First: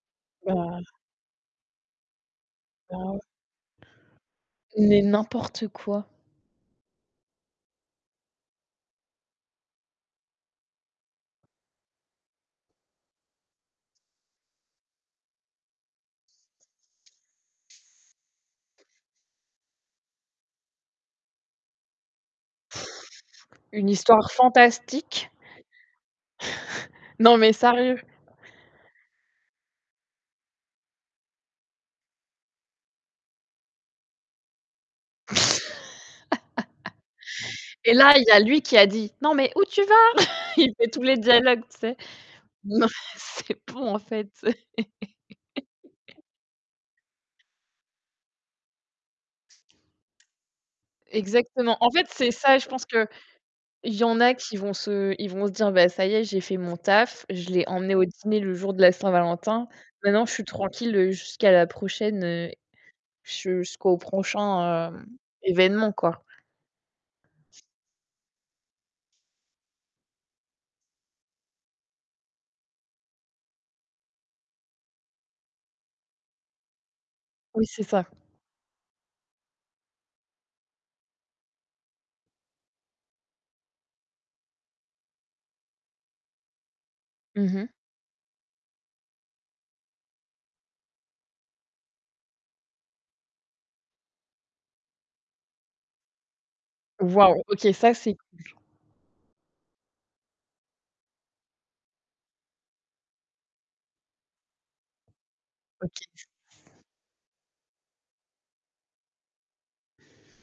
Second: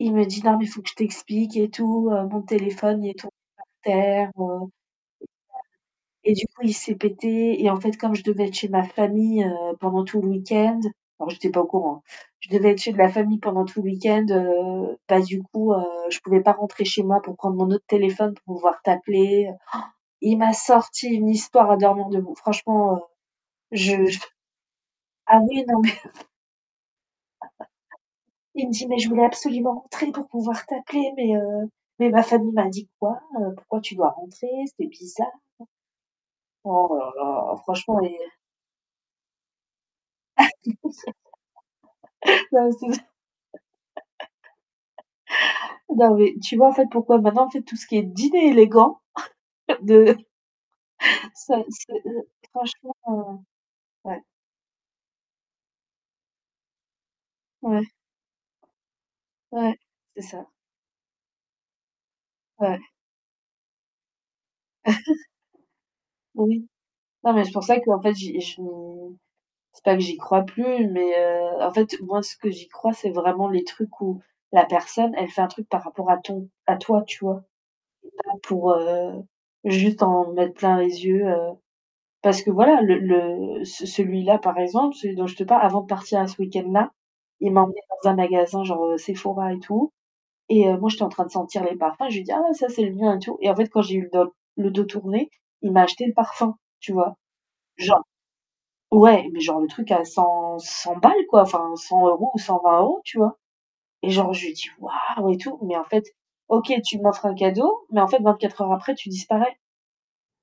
Il me dit: «Non, mais il faut Bah que je t'explique» et tout, heu, «mon Bah téléphone, il ouais. est tombé par terre, heu Mais n'importe quoi! et du coup, il s'est pété. Et en fait, comme je devais être chez ma famille, heu, pendant tout le week-end», alors j'étais pas au courant. «Je devais être chez de la famille pendant tout le week-end, heu, ben du coup, heu, je pouvais pas rentrer chez moi pour prendre mon autre téléphone pour pouvoir t'appeler». Il m'a sorti une histoire à dormir debout. Franchement, heu, Une je j histoire fantastique. ah oui non, mais Non, mais sérieux! Il me dit: «Mais je voulais absolument rentrer pour pouvoir t'appeler, mais, heu mais ma famille m'a dit quoi, pourquoi tu dois rentrer?» C'était bizarre. Oh là là, Et franchement là, les il y a lui qui a dit: «Non, mais où tu vas?» il fait tous les dialogues, tu sais. [unintelligible] Non, c'est bon en fait. Non mais, tu vois en fait pourquoi maintenant en fait, tout ce qui est dîner élégant de Ça Exactement. En c'est, fait, heu, c'est ça. Je pense franchement, que heu il y ouais. en a qui vont se ils vont se dire: «Beh ça y est, j'ai fait mon taf. Je l'ai Ouais. emmené au dîner le jour de la Saint-Valentin. Ouais, c'est Maintenant, je suis ça. tranquille jusqu'à la prochaine Ouais. jusqu'au prochain, hem, événement quoi». Oui. Non mais c'est pour ça qu'en fait, j'ai j c'est pas que j'y crois plus, mais, heu, en fait, moi ce que j'y crois, c'est vraiment les trucs où, la personne, elle fait un truc par rapport à ton à toi, tu vois. Oui, c'est ça. Pas pour, heu juste en mettre plein les yeux, heu parce que voilà le le ce celui-là par exemple, celui dont je te parle, avant de partir à ce week-end-là, Mmh il m'a mh. emmené dans un magasin genre, heu, Sephora et tout. Et, heu, moi j'étais en train de sentir les parfums, je lui dis: «Ah ouais! Ca c'est le mien» et tout. Et en fait, quand j'ai eu le doc le dos tourné, il m'a acheté le parfum, tu vois? Waouh! OK, ça, Genre c'est cool. ouais, mais genre le truc à cent cent balles, quoi! Enfin, 100€ ou 120€, tu vois? Et genre je lui dis: «Waouh!» et tout, mais en OK. fait OK, tu m'offres un cadeau, mais en fait 24 heures après, tu disparais.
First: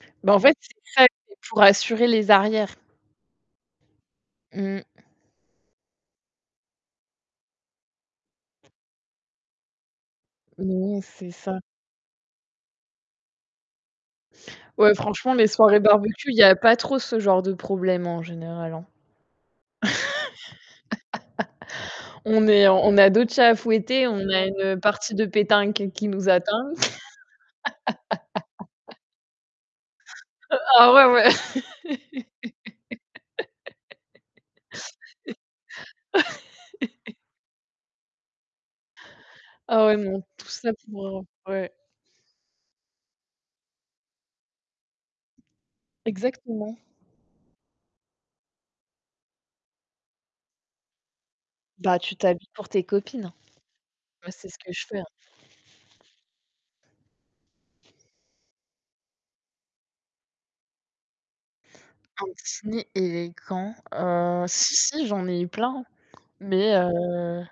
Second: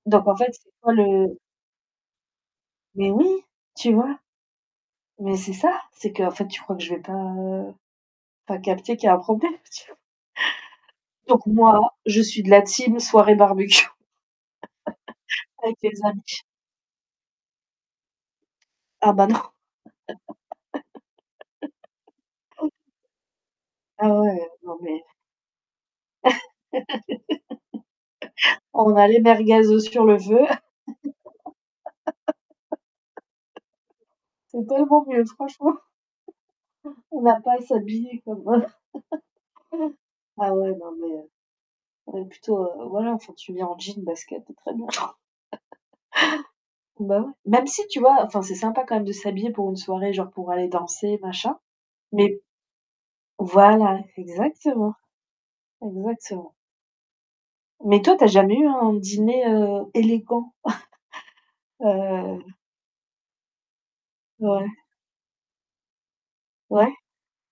Donc Beh en en fait, fait, c'est c'est quoi ça [unintelligible] le pour assurer les arrières. Mais oui! Tu vois? Mmh. Mais c'est ça. C'est qu'en fait, tu crois que je vais pas, heu pas capter qu'il y a un problème! Oui, c'est Donc ça. moi, je suis de la team soirée barbecue Ouais, franchement, mes avec soirées les amis. barbecue, il y a pas trop ce genre de problème en général, hein. Ah ben, non! On est on a d'autres chats à fouetter, Ah ouais, on a ouais! Non une mais partie de pétanque qui nous attend. On a les merguez sur le feu. Ah ouais, ouais! C'est tellement mieux, franchement. On va pas s'habiller comme, heu Ah ouais, non. Tout ah ouais, ça non pour, mais, heu heu ouais. ouais plutôt, heu, voilà enfin tu viens en jeans, baskets, c'est très bien. Exactement. Bah ouais! Même si, tu vois, enfin c'est sympa quand même de s'habiller pour une soirée, genre pour aller danser machin, Bah tu mais t'habilles pour tes copines, hein. voilà! Moi, c'est ce que je Exactement! fais, hein. Exactement. Mais toi, tu as jamais eu un dîner, heu, élégant? Un Heu dîner élégant et quand? Heu, Ouais. si si j'en ai eu plein. Mais Ouais. heu